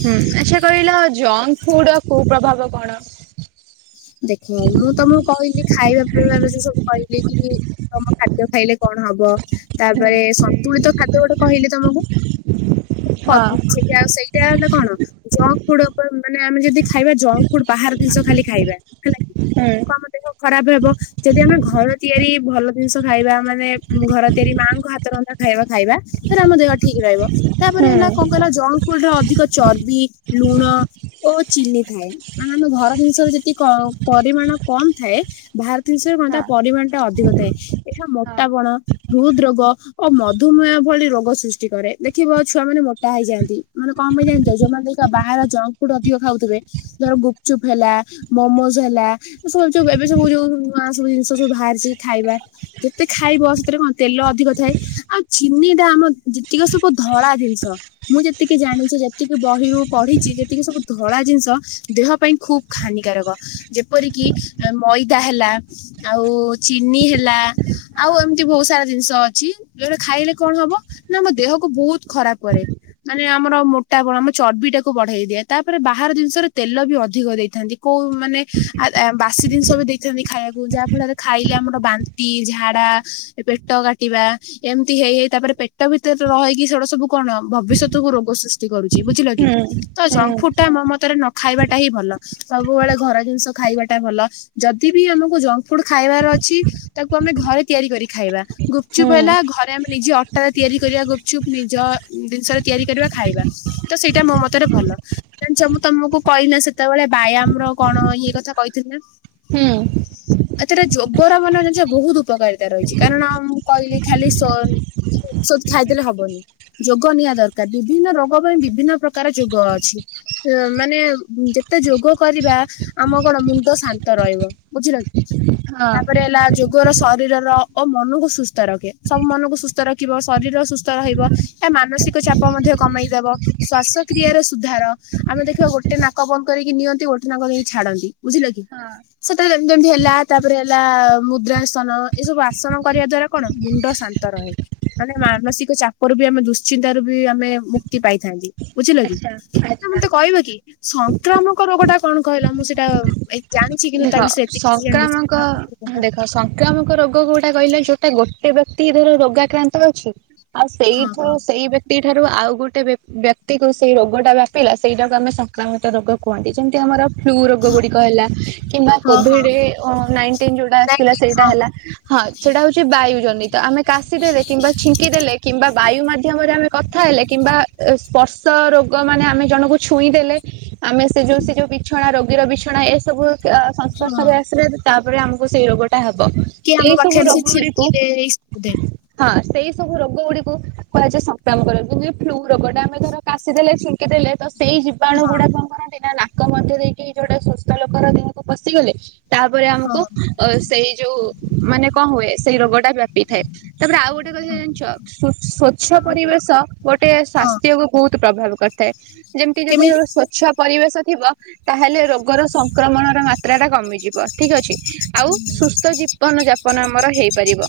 ହୁଁ ଆଚ୍ଛା କହିଲା ଜଙ୍କ ଫୁଡ ର କୁ ପ୍ରଭାବ କଣ? [inaudible] ଦେଖ ମୁଁ ତମକୁ କହିଲି ଖାଇବା ପରେ ସେ ସବୁ କହିଲି କି ତମ ଖା ଖାଦ୍ୟ ଖାଇଲେ କଣ ହବ? ହୁଁ ତାପରେ ସନ୍ତୁଳିତ ଖାଦ୍ୟ ଗୋଟେ କହିଲେ ତମକୁ ହଁ ସେଟା ସେଇଟା ହେ କଣ ଜଙ୍କ ଫୁଡ ଉପରେ ମାନେ ଆମେ ଯଦି ଖାଇବା ଜଙ୍କ ଫୁଡ ବାହାର ଜିନିଷ ଖାଲି ଖାଇବା । ହୁଁ ଲୋକଙ୍କ ଦେହ ଖରାପ ହବ, ଯଦି ଆମେ ଘର ତିଆରି ଭଲ ଜିନିଷ ଖାଇବା ମାନେ ଘର ତିଆରି ମାଆଙ୍କ ହାତ ରନ୍ଧା ଖାଇବା ଖାଇବା ରେ ଆମ ଦେହ ଠିକ ରହିବ ତାପରେ ହେଲା କଣ ହୁଁ କହିଲ? ଜଙ୍ଗଫୁଡ ର ଅଧିକ ଚର୍ବି ଲୁଣ ଓ ଚିନି ଥାଏ ମାନେ ଆମେ ଘର ଜିନିଷରେ ଯେତିକି ପରିମାଣ କମ ଥାଏ ବାହାର ଜିନିଷରେ କଣ ତା ହଁ ପରିମାଣ ଟା ଅଧିକ ଥାଏ ଏହା ହଁ ମୋତା ବଣ ହୃଦ ରୋଗ ଓ ମଧୁମେହ ଭଳି ରୋଗ ସୃଷ୍ଟି କରେ ଦେଖିବ ଛୁଆ ମାନ ମୋଟା ହେଇଯାଆନ୍ତି, ମାନେ କଣ ପାଇଁ ଜାଣିଛ -ଯୋଉମାନେ ବାହାରର ଜଙ୍କ ଫୁଡ ଅଧିକ ଖାଉଥିବେ, ଧର ଗୁପଚୁପ ହେଲା ମୋମୋଜ ହେଲା ଏ ସବୁ ଯୋ ଏବେ ସବୁ ଯୋଉ ନୂଆ ସବୁ ଜିନିଷ ସବୁ ବାହାରିଛି ଖାଇବା ଯେତେ ଖାଇବ ସେଥିରେ କଣ ତେଲ ଅଧିକ ଥାଏ ଆଉ ଚିନିଟା ଆମ ଯେତିକି ସବୁ ଧଳା ଜିନିଷ, ମୁଁ ଯେତିକି ଜାଣିଛି ଯେତିକି ବହିରୁ ପଢିଛି, ଯେତିକି ସବୁ ଧଳା ଜିନିଷ, ଦେହ ପାଇଁ ଖୁବ୍ ହାନି ଯେପରିକି ମଇଦା ହେଲା ଆଉ ଚିନି ହେଲା ଆଉ ଏମିତି ବହୁତ ସାରା ଜିନିଷ ଅଛି ଯଉଟା ଖାଇଲେ କଣ ହବ ନା ଆମ ଦେହକୁ ବହୁତ ଖରାପ କରେ ମାନେ ଆମର ମୋଟାପଣ ଆମ ଚର୍ବି ଟାକୁ ବଢେଇ ଦିଏ ତାପରେ ବାହାର ଜିନିଷରେ ତେଲ ବି ଅଧିକ ଦେଇଥାନ୍ତି । କୋଉ ମାନେ ବାସି ଜିନିଷ ବି ଦେଇଥାନ୍ତି ଖାଇବାକୁ ଯାହା ଫଳରେ ଖାଇଲେ ଆମର ବାନ୍ତି ଝାଡା ପେଟ କାଟିବା ଏମିତି ହେଇ ହେଇ ତାପରେ ପେଟ ଭିତରେ ରହିକି ସେଟା ସବୁ କଣ ଭବିଷ୍ୟତକୁୁ ରୋଗ ସୃଷ୍ଟି କରୁଛି। ବୁଝିଲ କି? ହୁଁ ତ ହୁଁ ଜଫୁ ଟା ମୋ ମତରେ ଖାଇବାଟା ହିଁ ଭଲ। ସବୁବେଳେ ଘର ଜିନିଷ ଖାଇବାଟା ଭଲ ଯଦି ବି ଆମକୁ ଜଙ୍କ ଫୁଡ ଖାଇବାର ଅଛି ତାକୁ ଆମେ ଘରେ ତିଆରି କରି ଖାଇବା ଗୁପଚୁପ୍ ହୁଁ ହେଲା ଘରେ ଆମେ ନିଜେ ଅଟାରେ ତିଆରି କରିବା ଗୁପଚୁପ, ନିଜ ଜିନିଷରେ ତିଆରି କରିବା ଖାଇବା ତ ସେଇଟା ମୋ ମତରେ ଭଲ, ମୁଁ ତମକୁ କହିଲି ନା ସେତେବେଳେ ବ୍ୟାୟାମର କଣ ଇ କଥା କହିଥିଲେ ନା ହୁଁ ଏତଟା ଯୋଗର ମାନେ ଜ ବହୁତ ଉପକାରିତା ରହିଛି କାରଣ ମୁଁ କହିଲି ଖାଲି ଖାଇଦେଲେ ହବନି ଯୋଗ ନିହାତି ଦରକାର ବିଭିନ୍ନ ରୋଗ ପାଇଁ ବିଭିନ୍ନ ପ୍ରକାର ଯୋଗ ଅଛି ମାନେ ଏତେ ଯୋଗ କରିବା ଆମ କଣ ମୁଣ୍ଡ ଶାନ୍ତ ରହିବ ବୁଝିଲ। ହଁ ହଁ ତାପରେ ହେଲା ଯୋ ରୋଗର ଶରୀରର ଓ ମନକୁ ସୁସ୍ଥ ରଖେ ସବୁ ମନକୁ ସୁସ୍ଥ ରଖିବ ଶରୀର ସୁସ୍ଥ ରହିବ ଏହା ମାନସିକ ଚାପ ମଧ୍ୟ କମେଇଦବ ଶ୍ୱାସକ୍ର୍ରିୟାରେ ସୁଧାର ଆମେ ଦେଖିବା ଗୋଟେ ନାକବନ୍ଦ କରିକି ନିଅନ୍ତି ଗୋଠନା କରିକି ଛାଡନ୍ତି ବୁଝିଲ କି ସେତେବେଳେ ଯେମତି ଯେମତି ହେଲା ତାପରେ ହେଲା ମୁଦ୍ରାସନ ଏସବୁ ଆସନ କରିବା ଦ୍ଵାରା କଣ ମୁଣ୍ଡ ଶାନ୍ତ ରହେ, ମାନେ ମାନସିକ ଚାପ ର ବି, ଆମେ ଦୁଶ୍ଚିନ୍ତତା ର ବି ଆମେ ମୁକ୍ତି ପାଇଥାନ୍ତି, ବୁଝିଲ କି? ଆଚ୍ଛା ଆଚ୍ଛା। ମତେ କହିବ କି? ସଂକ୍ରାମକ ରୋଗ ଟା କଣ କହିଲ? ମୁଁ ସେଇଟା ଜାଣିଛି କିନ୍ତୁ ତା ଦେଖ ବିଷୟରେ ଏତେ କିଛି ଜାଣିନି ସଂକ୍ରାମକ ରୋଗ ଟା ଦେଖ ସଂକ୍ରାମକ ରୋଗ କୋଉଟା କହିଲେ? ଯୋଉଟା ଗୋଟେ ଧର ରୋଗାକ୍ରାନ୍ତ ଅଛି ଆଉ ହଁ ସେଇଠାରୁ ହଁ ସେଇ ବ୍ୟତି ଏହିଠାରୁ ଆଉ ଗୋଟେ ବ୍ୟକ୍ତିକୁ ସେହି ରୋଗଟା ବ୍ୟାପିଲା ସେଇଟାକୁ ଆମେ ସଂକ୍ରମିତ ରୋଗ କୁହନ୍ତି। ଯେମିତି ଆମର ଫ୍ଲୁ ରୋଗ ଗୁଡିକ ହେଲା। କିମ୍ବା ହଁ ହଁ କୋଭିଡ ନାଇଟିନ ଯୋଉଟା ନାଇଁ ଆସିଥିଲା କି ସେଇଟା ହଁ ହେଲା ହଁ ସେଟା ହଉଛି ବାୟୁ ଜନିତ ଆମେ କାଶ ଦେଲେ କିମ୍ବା ଛିଙ୍କି ଦେଲେ କିମ୍ବା ବାୟୁ ମାଧ୍ୟମରେ ଆମେ କଥା ହେଲେ କିମ୍ବା ସ୍ପର୍ଶ ରୋଗ ମାନେ ଆମେ ଜଣଙ୍କୁ ଛୁଇଁ ଦେଲେ ଆମେ ସେ ଯେଉ ସେ ଯେଉଁ ବିଛଣା ରୋଗୀର ବିଛଣା ଏସବୁ ହଁ ସଂସ୍ପର୍ଶରେ ଆସିଲେ ତା ଆମକୁ ସେଇ ରୋଗଟା ହେବ। କି ଆମ ପାଖରେ ସେ ଛିଙ୍କିଲେ ହେଇ ହଁ ସେଇ ସବୁ ରୋଗ ଗୁଡ଼ିକୁ କୁହାଯାଏ ସଂକ୍ରାମକ ରୋଗ ଫ୍ଲୁ ରୋଗ ଟା ଆମେ ଧର କାଶି ଦେଲେ ଛିଙ୍କିଦେଲେ ତ ସେଇ ଜୀବାଣୁ ହଁ ଗୁଡା କଣ କରନ୍ତି ନା ଲୋକ ମଧ୍ୟ ଦେଇକି ଗୋଟେ ସୁସ୍ଥ ଲୋକର ପଶିଗଲେ। ତାପରେ ଆମକୁ ହଁ ଅ ସେଇ ଯୋଉ ମାନେ କଣ ହୁଏ ସେଇ ରୋଗ ଟା ବ୍ୟାପି ଥାଏ। ତାପରେ ଆଉ ଗୋଟେ କଥା ହଁ ଜାଣିଛ ସ୍ଵଛ କଣ ତ ପରିବେଶ ଗୋଟେ ହଁ ସ୍ବାସ୍ଥ୍ୟକୁ ବହୁତ ପ୍ରଭାବ କରେ କରିଥାଏ ଯେମିତି ଯଦି କେମିତି ସ୍ୱଚ୍ଛ ପରିବେଶ ଥିବ ତାହେଲେ ରୋଗର ସଂକ୍ରମଣ ମାତ୍ରା ଟା କମିଯିବ ଠିକ୍ ଅଛି। ଆଉ ସୁସ୍ଥ ଜୀବନ ଯାପନ ଆମର ହେଇପାରିବ।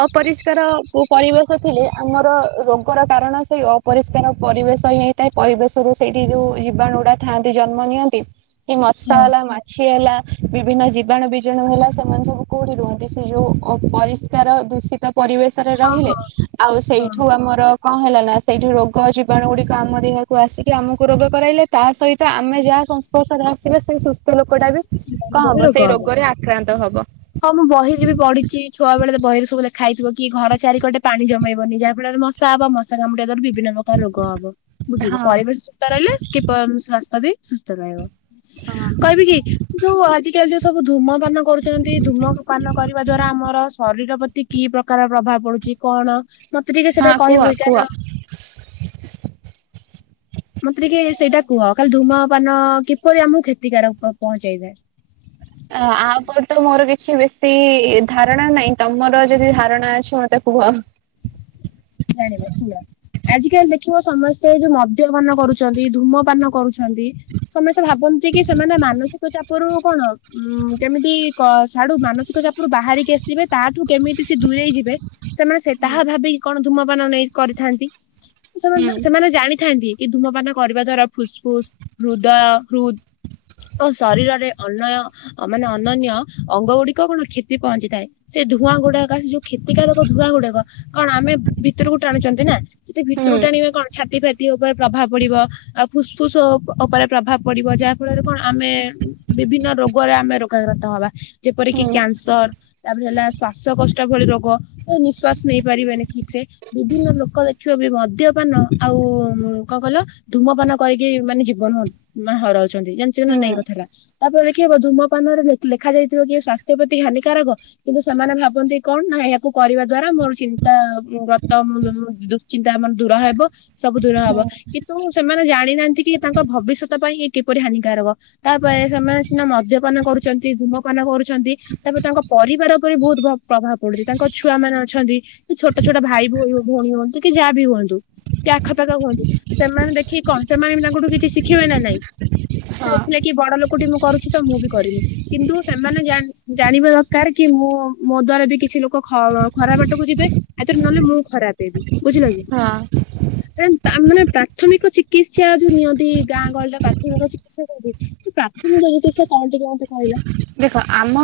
ଅପରିଷ୍କାର ପରିବେଶ ଥିଲେ ଆମର ରୋଗର କାରଣ ସେଇ ଅପରିଷ୍କାର ପରିବେଶ ହିଁ ହେଇଥାଏ ପରିବେଶରୁ ସେଇଠି ଯୋଉ ଜୀବାଣୁଡା ଥାଆନ୍ତି ଜନ୍ମ ନିଅନ୍ତି। ଏଇ ହଁ ମସଲା ମା ହେଲା ବିଭିନ୍ନ ଜୀବାଣୁ ବିଜାଣୁ ହେଲା ସେମାନେ ସବୁ କଉଠି ରୁହନ୍ତି ସେ ଯୋଉ ପରିଷ୍କାର ଦୂଷିତ। ପରିବେଶରେ ହଁ ରହିଲେ ହଁ ଆଉ ହଁ ସେଇଠୁ ଆମର। କଣ ହେଲା ନା ସେଇଠି ରୋଗ ଜୀବାଣୁ ଗୁଡିକ ଆମର ଏହାକୁ ଆସିକି ଆମକୁ ରୋଗ କରାଇଲେ ତା ସହିତ ଆମେ ଯାହା ସଂସ୍ପର୍ଶରେ ଆସିବାେ ସେ। ଲୋକ ଟା ବି କଣ ସେମାନଙ୍କୁ ବି ହବ ରୋଗ ସେଇ ରୋଗରେ ଆକ୍ରାନ୍ତ ହବ। ହଁ ମୁଁ ବହିରେ ବି ପଢ଼ିଚି। ଛୁଆ ବେଳେ ତ ବହିରେ ସବୁ ଲେଖା ଖାଇଥିବ କି ଘର ଚାରି କଟେ ପାଣି ଜମେଇବନି। ଯାହା ଫଳରେ ମଶା ହବ ମଶା କାମୁଡ଼ାରେ ବି ବିଭିନ୍ନ ପ୍ରକାର ରୋଗ ହବ ବୁଝିଲେ ହଁ ।ପରିବେଶ ସୁସ୍ଥ ରହିଲେ କି ସ୍ଵାସ୍ଥ୍ୟ ବି ସୁସ୍ଥ ରହିବ। ହଁ। କହିବି କି ଯୋଉ ଆଜିକାଲି ଯୋଉ ସବୁ ଧୂମ ପାନ କରୁଛ ନ୍ତି ଧୂମପାନ କରିବା ଦ୍ଵାରା ଆମର ଶରୀର। କି ପ୍ରକାର ପ୍ରଭାବ ପଡୁଛି କଣ। ମତେ ଟିକେ ସେଟା ହଁ କୁହ କହିବୁ କୁହ। କାରଣ। ମତେ ଟିକେ ସେଇଟା କୁହ ଖାଲି ।ଧୂମପାନ କିପରି ଆମକୁ କ୍ଷତିକାର ପ ପହଞ୍ଚେଇଥାଏ। ଆ ଉପରେ ତ ମୋର କିଛି ବେଶୀ ଧାରଣା ନାହିଁ। ତମର ଯଦି ଧାରଣା ଅଛି ମତେ କୁହ। ଜାଣିବ ଶୁଣ ଆଜିକାଲି ଦେଖିବ ସମସ୍ତେ ଯୋଉ ମଦ୍ୟପାନ କରୁଛନ୍ତି ।ଧୂମପାନ କରୁ ଛନ୍ତି ସମସ୍ତେ ଭାବନ୍ତି କି, ସେମାନେ ମାନସିକ ଚାପରୁ କଣ ଉ କେମିତି ସଢୁ ମାନସିକ ଚାପଡୁ ବାହାରିକି ଆସିବେ, ତାଠୁ କେମିତି ସେ ଦୂରେଇ ଯିବେ? ସେମାନେ ସେ ହୁଁ। ତାହା ଭାବି ଧୂମପାନ ନେଇ କରିଥାନ୍ତି। ହୁଁ ସେମାନେ ସେମାନେ ଜାଣିଥାନ୍ତି। କି ଧୂମପାନ କରିବା ଦ୍ଵାରା ଫୁସ୍ ଫୁସ୍ ହୃଦୟ ହୃଦ ଓ ଶରୀରରେ ଅନୟ ମାନେ ଅନନ୍ୟ ଅଙ୍ଗ ଗୁଡିକ କଣ କ୍ଷତି ପହଞ୍ଚିଥାଏ। ସେ ଧୂଆଁ ଗୁଡାକ ସେ ଯୋଉ କ୍ଷତିକାରକ ଧୂଆଁ ଗୁଡାକ କଣ ଭିତରକୁ ଟାଣୁଛନ୍ତି ନା ।ସେତେ ଭିତରକୁ ଟାଣିବେ କଣ ଛାତି ଫା ତିଇ ଉପରେ ପ୍ରଭାବ ପଡିବ ।ଆଉ ଫୁସ୍ଫୁସ ଉପରେ ପ୍ରଭାବ ପଡିବ ଯାହା ଫଳରେ କଣ ଆମେ ବିଭିନ୍ନ ରୋଗରେ ଆମେ ରୋଗାକ୍ରାନ୍ତ ହବା। ଯେପରିକି ହୁଁ କ୍ୟାନସର ତାପରେ ହେଲା ଶ୍ୱାସ କଷ୍ଟ ଷ୍ଟ ଭଳି ରୋଗ ଓ ନିଶ ଶ୍ୱାସ ନେଇ ପାରିବେନି ଠିକ୍ ବିଭିନ୍ନ ଲୋକ ଦେଖିବ ବି ମଦ୍ୟପାନ ଆଉ କଣ କହିଲ ଧୂମପାନ କରିକି। ମାନେ ଜୀବନ ମାନେ ହରାଉ ଛନ୍ତି ଜାଣିଚ ହୁଁ ନାଇଁ ହୁଁ କଥା ଟା। ତାପରେ ଦେଖିହବ ଧୂମପାନରେ ଲେଖା ଯାଇଥିବ କି ସ୍ଵାସ୍ଥ୍ୟ ପ୍ରତି ହାନିକାରକ ।କିନ୍ତୁ ସେମାନେ ଭାବନ୍ତି କଣ ନା ଏହାକୁ କରିବା ଦ୍ଵାରା ମୋର ଚିନ୍ତା ଚିନ୍ତା ଆମର ଦୂର ହେବ। ସବୁ ଦୂର ହବ ହୁଁ ।କିନ୍ତୁ ସେମାନେ ଜାଣିନାହାନ୍ତି କି ତାଙ୍କ ଭବିଷ୍ୟତ ପାଇଁ ଏ କିପରି ହାନିକାରକ। ତାପରେ ସେମାନେ ସିନା ମ ଉଦ୍ୟପାନ କରୁଛନ୍ତି ଧୂୁମପାନ କରୁଛନ୍ତି ।ତାପରେ ତାଙ୍କ ପରିବାର ମାନେ ବହୁତ ଭ ପ୍ରଭାବ ପଡୁଛି ।ତାଙ୍କ ଛୁଆ ମାନ ଅଛନ୍ତି ଛୋ ଛୋଟ ଛୋଟ ଭାଇ ଭଉ ଭଉଣୀ ହୁଅନ୍ତୁ। କି ଯାହା ବି ହୁଅନ୍ତୁ ଟ୍ୟ ପାଖାପାଖା ହୁଅନ୍ତୁ ସେମାନେ ଦେଖିକି କଣ ସେମାନେ ବି ତା [unintelligible] ଦେଖିବେ ନା ନାଇଁ ସେ ହଁ ଥିଲେ କି ବଡ ଲୋକଟି ମୁଁ କରୁଛି ତ ମୁଁ କରିନି କିନ୍ତୁ ସେମାନେ ଜାଣିବା ଦରକାର କି ମୁଁ ମୋ ଦ୍ଵାରା ବି କିଛି ଲୋକ ଖରାପ ବାଟକୁ ଯିବେ। [unintelligible] ନହେଲେ ମୁଁ ଖରାପ ହେବି। ବୁଝିଲ କି ହଁ। ଏ ତା ମାନେ ପ୍ରାଥମିକ ଚିକିତ୍ସା ଯୋଉ ନିଅନ୍ତି ଗାଁ ଗହଳିରେ ପ୍ରାଥମିକ ଚିକିତ୍ସା ନିଅନ୍ତି ସେ ପ୍ରାଥମିକ ଚିକିତ୍ସା କଣ ଟିକେ ମତେ କହିଲ । ଦେଖ ଆମ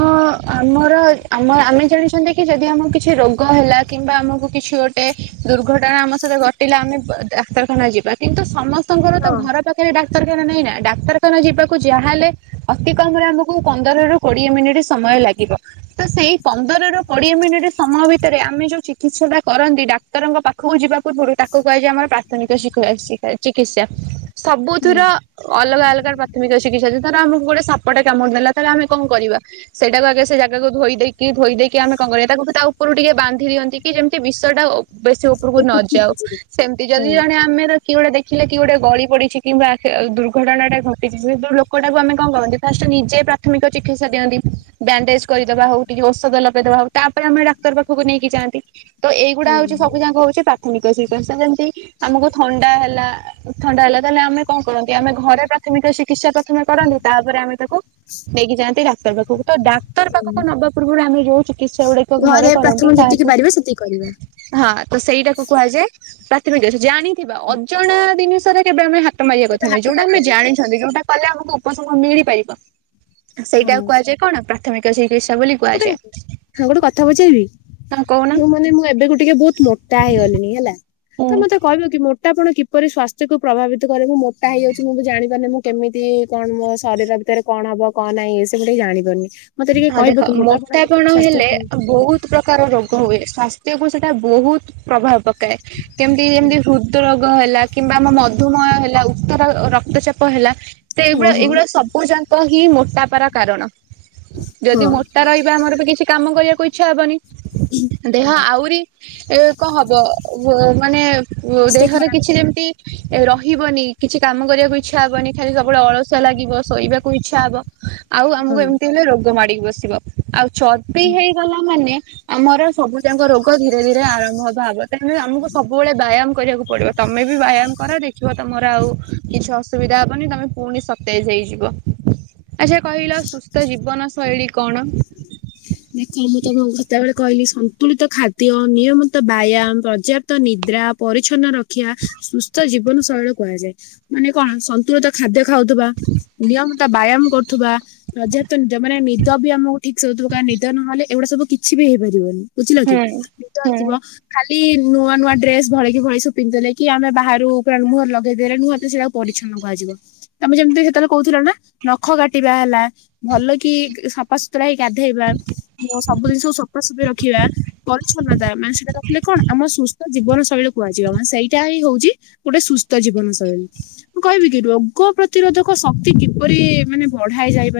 ଆମର ଆମ ଆମେ ଜାଣିଛନ୍ତି କି ଯଦି ଆମକୁ କିଛି ରୋଗ ହେଲା କିମ୍ବା ଆମକୁ କିଛି ଗୋଟେ ଦୁର୍ଘଟ ଘଟଣା ଆମ ସହିତ ଘଟିଲା ଆମେ ଡାକ୍ତରଖାନା ଯିବା କିନ୍ତୁ ସମସ୍ତେ ଙ୍କର ତ ହଁ ଘର ପାଖରେ ଡାକ୍ ଡାକ୍ତରଖାନା ନାଇଁ ନା ଡାକ୍ତରଖାନା ଯିବାକୁ ଯାହାହେଲେ ଅତି କମ ରେ ଆମକୁ ପନ୍ଦରରୁୁ କୋଡିଏ ମିନିଟ ସମୟ ଲାଗିବ ତ ସେଇ ପନ୍ଦର ରୁ କୋଡିଏ ମିନିଟ ସମୟ ଭିତରେ ଆମେ ଯୋଉ ଚିକିତ୍ସା ଟା କରନ୍ତି ଡାକ୍ତରଙ୍କ ପାଖକୁ ଯିବା ପୂର୍ବରୁ ତାକୁ କୁହାଯାଏ ଆମର ପ୍ରାଥମିକ ଚିକିତ୍ସା। ସବୁଥିର ଅଲଗା ଅଲଗା ପ୍ରାଥମିକ ଚିକିତ୍ସା ତାର ଆମକୁ ଗୋଟେ ସାପଟେ କାମୁଡି ଦେଲା। ତାହେଲେ ଆମେ କଣ କରିବା ସେଇଟାକୁ ଆଗେ ସେ ଜାଗାକୁ ଧୋଇ ଦେଇକି ଧୋଇ ଦେଇକି ଆମେ କଣ କରିବା ତାକୁ ତା ଉପରୁ ଟିକେ ବାନ୍ଧି ଦିଅନ୍ତି କି ଯେମିତି ବିଶଟା ବେଶୀ ଉପରକୁ ନଯାଉ ସେମତି ଯଦି ଜଣେ ଆମେ କି ଗୋଟେ ଦେଖିଲେ କି ଗୋଟେ ଗଳି ପଡିଛି କିମ୍ବା ଦୁର୍ଘଟଣା ଟା ଘଟିଛି ସେ ଲୋକଟାକୁ ଆମେ କଣ କରନ୍ତି ଫାଷ୍ଟ ନିଜେ ପ୍ରା ପ୍ରାଥମିକ ଚିକିତ୍ସା ଦିଅନ୍ତି ବ୍ୟାଣ୍ଡେଜ କରିଦବା ହଉ ଟିକେ ଔଷଧ ଲଗେଇଦବା ହଉ ତାପରେ ଆମେ ଡାକ୍ତର ପାଖକୁ ନେଇକି ଯାଆନ୍ତି। ତ ହଁ ଏଇଗୁଡା ହଉଛି ସବୁ ଯାକ ହଉଛି ପ୍ରାଥମିକ [unintelligible] ଯେମିତି ଆମକୁ ଥଣ୍ଡା ହେଲା। ଥଣ୍ଡା ହେଲା ତାହେଲେ ଆମେ କଣ କରନ୍ତି ଆମେ ଘରେ ପ୍ରାଥମିକ ଚିକିତ୍ସା ପ୍ରଥମେ କରନ୍ତି ତାପରେ ଆମେ ତାକୁ ନେଇକି ଯାନ୍ତି ରାସ୍ତା ତ ଡାକ୍ତର ପାଖକୁ ନବା ପୂର୍ବରୁ ଆମେ ଯୋଉ ଚିକିତ୍ସା ଗୁଡିକ ଘରେ କରନ୍ତି ପ୍ରଥମେ ଯେତିକି ତାହାକୁ ପାରିବା ସେତିକି କରିବା ହଁ ତ ସେଇଟାକୁ କୁହାଯାଏ [unintelligible] ଜାଣିଥିବା ଅଜଣା ଜିନିଷରେ କେବେ ଆମେ ହା ହାତ ମାରିବା କେବେ କଥା ନୁହେଁ ହାତ ଯୋଉଟା ଆମେ ମାରିବାନି ଜାଣିଛନ୍ତି ଯୋଉଟା କଲେ ଆମକୁ ମିଳିପାରିବ। ସେଇଟା ହଁ କୁହାଯାଏ କଣ ପ୍ରା ତମେ କନ ସେଇ ଗୋଟେ ହଁ ଗୋଟେ କଥା ପଚାରିବି ହଁ କହୁନ ମୁଁ ମାନେ ମୁଁ ଏବେକୁ ଟିକେ ବହୁତ ମୋଟା ହେଇଗଲିଣି ହେଲା ହୁଁ। ତ ମତେ କହିବ କି ମୋ ମୋଟପଣ କିପରି ସ୍ୱାସ୍ଥ୍ୟକୁ ପ୍ରଭାବିତ କରିବ ମୋଟା ହେଇଯାଉଛି ମୁଁ ବି ଜାଣିପାରୁନିଁ କେମତି କଣ ମୋ ଶରୀର ଭିତରେ କଣ ହବ କଣ ନାହିଁ ସେମିତି ଜାଣିପାରୁନି। ମତେ ଟିକେ ହଁ କହିବ ଦେଖ କି କିପରି ମୋଟାପଣ ହେଲେ ସ୍ୱାସ୍ଥ୍ୟକୁ ପ୍ରଭାବିତ କରେ। ବହୁତ ପ୍ରକାର ରୋଗ ହୁଏ ସ୍ୱାସ୍ଥ୍ୟକୁ ସେ ସେଟା ବହୁତ ପ୍ରଭାବ ପକାଏ କେମିତି ଯେମିତି ହୃଦ୍ ରୋ [unintelligible] କିମ୍ବା ଆମ ମଧୁମୟ ହେଲା ତର ରକ୍ତଚାପ ହେଲା। ତ ହଁ ଏଇଗୁଡା ହଁ ଏଇଗୁଡା ସବୁ ଜାକ କି ମୋଟାପାର କାରଣ। ଯଦି ହଁ। ମୋଟା ରହିବା ଆମର ବି କିଛି କାମ କରିବାକୁ ଇଚ୍ଛା ହବନି। ଦେହ ହଁ ଆହୁରି ଏ କଣ ହବ ମାନେ ସ୍ୱାସ୍ଥ୍ୟ ଦେହରେ ଖରାପ କିଛି ଯେମିତି ରହିବନି। କିଛି କାମ କରିବାକୁ ଇଚ୍ଛା ହବନି ଖାଲି ସବୁବେଳେ ଅଳସୁଆ ଲାଗିବ ଶୋଇବାକୁ ଇଚ୍ଛା ହବ। ଆଉ ଆମକୁ ହବ ଏମତି ଗ୍ ମାଡିକି ବସିିବ। ଆଉ ଚର୍ବି ହଁ। ହେଇଗଲା ମାନେ ଆମର ସବୁ ଯାଙ୍କ ରୋଗ ଧୀରେ ଧୀରେ ଆରମ୍ଭ ହବ ଭାବେ ତେଣୁ ଆମକୁ ସବୁବେଳେ ବାୟାମ କରିବାକୁ ପଡିବ। ତମେ ବି ବାୟାମ କର ଦେଖ ଯିବ ତମର ଆଉ କିଛି ଅସୁବିଧା ହବନି ତମେ ପୁଣି ସତେଇଶ୍ ହେ। ଆଚ୍ଛା କହିଲ ସୁସ୍ ତ ଜୀବନ ଶୈଳୀ କଣ? ଦେଖ ମୁଁ ତମକୁ ସେତେବେଳେ କହିଲି ସନ୍ତୁଳିତ ଖାଦ୍ୟ, ନିୟମିତ ବ୍ୟାୟାମ, ପର୍ଯ୍ୟାପ୍ତ ନିଦ୍ରା, ପରିଚ୍ଛନ୍ନ ର ଶିକ୍ଷା ସୁସ୍ଥ ଜୀବ ଜୀବନ ଶୈଳୀ କୁହାଯାଏ ମାନେ କଣ ସନ୍ତୁଳିତ ଖାଦ୍ୟ ଖାଉଥିବା ନିୟମିତ ବ୍ୟାୟାମ କରୁଥିବା ପର୍ଯ୍ୟାପ୍ତ ନି ମାନେ ନିଦ ବି ଆମକୁ ଠିକ୍ ସେ ହଉଥିବ କାରଣ ନିଦ ତ ନହେଲେ ଏଗୁଡା ସବୁ କିଛି ବି ହେଇପାରିବନି। ବୁଝିଲ କି ହୁଁ ନିଦ ହୁଁ ହେଇଥିବ ଖାଲି ନୂଆ ନୂଆ ଡ୍ରେସ ଭଳି କିି ଭଳି ସବୁ ପିନ୍ଧିଥିଲେ କି ଆମେ ବାହାରୁ ପୁରା ମୁହରେ ଲଗେଇଦେଲେ ନୁହତ ସେଇଟାକୁ ପରିଛନ୍ନ କୁହାଯିବ। ତମେ ଯେମିତି ସେତେବେଳେ କହୁଥିଲ ନା ନଖ କାଟିବା ହେଲା ଭଲ କି ସଫାସତୁରା ହେଇ ଗାଧେଇବା। ସବୁ ଜିନିଷକୁ ସଫାସୁଫି ରଖିବା ପରିଛନ୍ନତା ମାନେ ସେଇଟା ରଖିଲେ କଣ ଆମ ସୁସ୍ଥ ଜୀବନ ଶୈଳୀ କୁହାଯିବ ମାନେ ସେଇଟା ହିଁ ହଉଛି ଗୋଟେ ସୁସ୍ଥ ଜୀବନ ଶୈଳୀ। ମୁଁ କହିବି କି ରୋଗ ପ୍ରତିରୋଧକ ଶକ୍ତି କିପରି ମାନେ ବଢାଇ ଯାଇ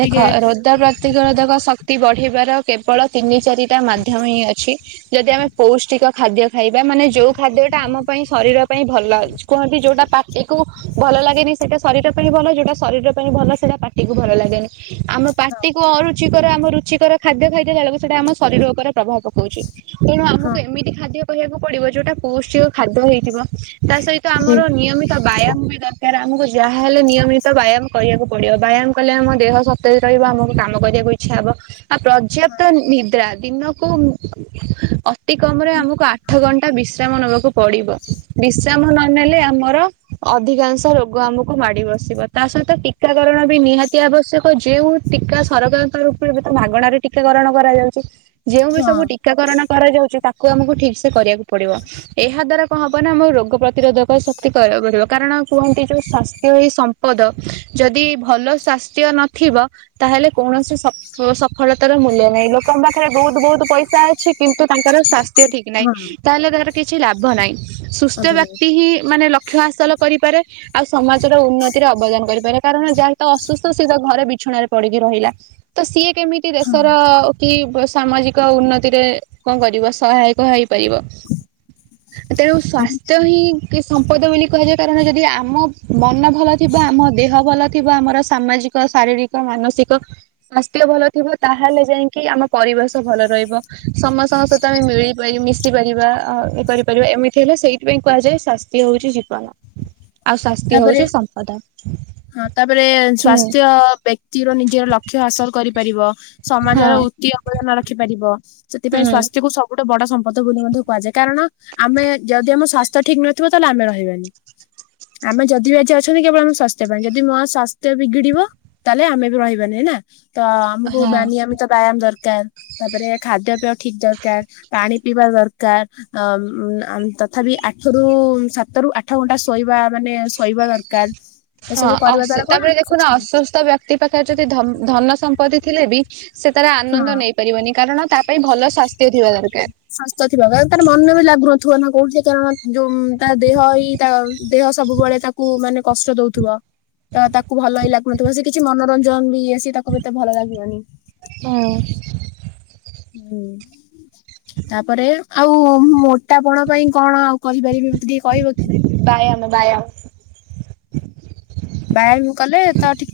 ଦେଖ ରୋଗ ପ୍ରତିରୋଧକ ଶକ୍ତି ବଢି ବାର କେବଳ ତିନି ଚାରିଟା ମାଧ୍ୟମ ହିଁ ଅଛି। ଯଦି ଆମେ ପୌଷ୍ଟିକ ଖାଦ୍ୟ ଖାଇବା ମାନେ ଯୋଉ ଖାଦ୍ୟ ଟା ଆମ ପାଇଁ ଶରୀର ପାଇଁ ଭଲ କୁହନ୍ତି ଯୋଉଟା ପାଟିକୁ ଭଲ ଲାଗେନି ସେଇଟା ଶରୀର ପାଇଁ ଭଲ ଯୋଉଟା ଶରୀର ପାଇଁ ଭଲ ସେଇଟା ପାଟିକୁ ଭଲ ଲାଗେ ନି ଆମ ପାଟି କୁ ଅରୁୁଚି କର ଆମ ରୁଚିକର ଖାଦ୍ୟ ଖାଇଦେଲା ଳକୁ ସେଟା ଆମ ଶରୀର ଉପରେ ପ୍ରଭାବ ପକାଉଛି। ତେଣୁ ଆମକୁ ହଁ ଏମିତି ଖାଦ୍ୟ କହିବାକୁ ପଡିବ ଯୋଉଟା ପୌଷ୍ଟିକ ଖାଦ୍ୟ ହେଇଥିବ। ତା ସହିତ ହଁ ଆମର ନିୟମିତ ବାୟାମ ବି ଦରକାର। ଆରେ ଆମକୁ ଯାହାହଲେ ନିୟମିତ ବାୟାମ କରିବାକୁ ପଡିବ। ବାୟାମ କଲେ ଆମ ଦେହ ସତେଜ ରହିବ ଆମକୁ କାମ କରିବାକୁ ଇଚ୍ଛା ହବ । ଆ ପର୍ଯ୍ୟାପ୍ତ ନିଦ୍ରା ଦିନକୁ [inaudible] ଅ ଅତି କମ ରେ ଆମକୁ ଆଠ ଘଣ୍ଟା ବିଶ୍ରାମ ନବା ପଡିବ ବିଶ୍ରାମ ନନେଲେ ଆମର ଅଧିକାଂଶ ରୋଗ ଆମକୁ ମାଡି ବସିବ ତା ସହିତ ଟିକାକରଣ ବି ନିହାତି ଆବଶ୍ୟକ। ଦେଖ ଯେଉ ଟୀକା ସରକାରଙ୍କ ତରଫରୁ ଏବେ ମାଗଣାରେ ଟୀକାକରଣ କରାଯାଉଛି। ଯେଉଁ ବି ହଁ ସବୁ ଟିକାକରଣ କରାଯାଉଛି ତା କୁ ଆମକୁ ଠିକ୍ ସେ କରିବାକୁ। ପଡିବ ଏହା ଦ୍ଵାରା ହଁ ହବ ନା ଆମ ରୋଗ ପ୍ରତିରୋଧକ ଶକ୍ତି କରିବାକୁ ପଡ଼ିବ। କାରଣ କୁହନ୍ତି ଯୋଉ ସ୍ଵାସ୍ଥ୍ୟ ଏଇ ସମ୍ପଦ ଯଦି ଭଲ ସ୍ୱାସ୍ଥ୍ୟ ନ ଥିବ ତାହେଲେ କୌଣସି ସଫ ସଫଳତାର ମୂଲ୍ୟ ନାହିଁ। ଲୋକଙ୍କ ପାଖରେ ବହୁତ ବହୁତ ପଇସା ଅଛି। କିନ୍ତୁ ତାଙ୍କର ସ୍ୱାସ୍ଥ୍ୟ ଠିକ ନାହିଁ। ତାହେଲେ ତାଙ୍କର କିଛି ଲାଭ ନାହିଁ। ସୁସ୍ଥ ହଁ ବ୍ୟକ୍ତି ହିଁ ମାନେ ଲକ୍ଷ୍ୟ ହାସଲ କରିପାରେ ଆଉ ସମାଜର ଉନ୍ନତିରେ ଅବଦାନ କରିପାରେକାରଣ ଯାହା ତ ଅସୁସ୍ଥ ସେ ତାକୁ ଘରେ ବିଛଣାରେ ପଡିକି ରହିଲା। ତ ସିଏ କେମିତି ଦେସର କି ସାମାଜିକ ଉନ୍ନତିରେ କଣ କରିବ ସହାୟକ । କରିବ [inaudible] ତେଣୁ ହଁ ସ୍ୱାସ୍ଥ୍ୟ ହିଁ କି ସମ୍ପଦ ବୋଲି କୁହାଯାଏ। କାରଣ ଯଦି ଆମ ମନ [unintelligible] ଥିବା ଆମ ଦେହ ଭଲ ବ ଆମର ସାମାଜିକ ଶାରୀରିକ, ମାନସିକ, ସ୍ୱାସ୍ଥ୍ୟ ଭଲ ଥିବ ତାହେଲେ, ଯାଇକି ଆମ ପରିବେଶ ଭଲ ରହିବ ସମସ୍ତଙ୍କ ସହିତ ଆମେ ମିଳି ପା ମିଶିପାରିବ ଇଏ କରିପାରିବ ଏମିତି ହେଲେ ସେଇଥିପାଇଁ କୁହାଯାଏ ସ୍ୱାସ୍ଥ୍ୟ ହଉଛି ଜୀବନ। ଆଉ ସ୍ୱାସ୍ଥ୍ୟ ତାପରେ ହଉଛି ସମ୍ପଦ ହଁ ତାପରେ ହୁଁ ସ୍ୱାସ୍ଥ୍ୟ ବେକ୍ତି ର ନିଜର ଲକ୍ଷ୍ୟ ହାସଲ କରିପାରିବ। ସମାଜର ହଁ। ଉତ୍ତି ଅବଦାନ ରଖିପାରିବ। ସେଥିପାଇଁ ହୁଁ। ସ୍ୱାସ୍ଥ୍ୟକୁ ସବୁ ତ ବଡ ସମ୍ପଦ ବୋଲି ମଧ୍ୟ କୁହାଯାଏ କାରଣ, ଆମେ ଯଦି ଆମ ସ୍ଵାସ୍ଥ୍ୟ ଠିକ ନଥିବ, ତାହେଲେ ଆମେ ରହିବାନି। ଆମେ ଯଦି ବି ଆଜି ଅଛନ୍ତି କେବଳ ଆମ ସ୍ୱାସ୍ଥ୍ୟ ପାଇଁ ଯଦି ମୋ ସ୍ୱାସ୍ଥ୍ୟ ବିଗିଡିବ ତାହେଲେ ଆମେ ବି ରହିବାନି ନା । ତ ଆମକୁ ହଁ ନିୟମିତ ବ୍ୟାୟାମ ଦରକାର୍ ତାପରେ ଖାଦ୍ୟପେୟ ଠିକ ଦରକାର ପାଣି ପିଇବା ଦରକାର ତଥାବି ଆଠ ରୁ ସାତ ରୁ ଆଠ ଘଣ୍ଟା ଶୋଇବା ମାନେ ଶୋଇବା ଦରକାର। ହଁ ଏସବୁ କରିବା ଦ୍ଵାରା କଣ ତାପରେ ଆମ ଦେଖୁନ ସ୍ୱାସ୍ଥ୍ୟ ଅସୁସ୍ଥ ବ୍ୟକ୍ତି ପାଖରେ ଯଦି ଧନ ଧନ ସମ୍ପତ୍ତି ଥିଲେ ବି ସେ ତାର ହଁ ଆନନ୍ଦ ନେଇ ପାରିବନି କାରଣ ତା ପାଇଁ ଭଲ ସ୍ୱାସ୍ଥ୍ୟ ଥିବା ଦର ସ୍ୱାସ୍ଥ୍ୟ ଥିବ ବାସ ତାର ମନ ବି ଲାଗୁନ ଥିବ ନା କୋଉଠି ତା ଯୋଉ ତା ଦେହ ଏଇ ତା ଦେହ ସବୁବେଳେ ତାକୁ ମନେ କଷ୍ଟ ଦୋଉଥିବ। ତ ତାକୁ ଭଲ ହିଁ ଲାଗୁନଥିବ ସେ କିଛି ମନୋରଞ୍ଜନ ସେ ତାକୁ ଏତେ ଭଲ ଲାଗିବନି। ହୁଁ ହୁଁ। ତାପରେ ଆଉ ମୋଟାପଣ ପାଇଁ କଣ କହି ପାରିବି। ବ୍ୟାୟାମ ବ୍ୟାୟାମ। ବ୍ୟାୟାମ କଲେ ତ ଠିକ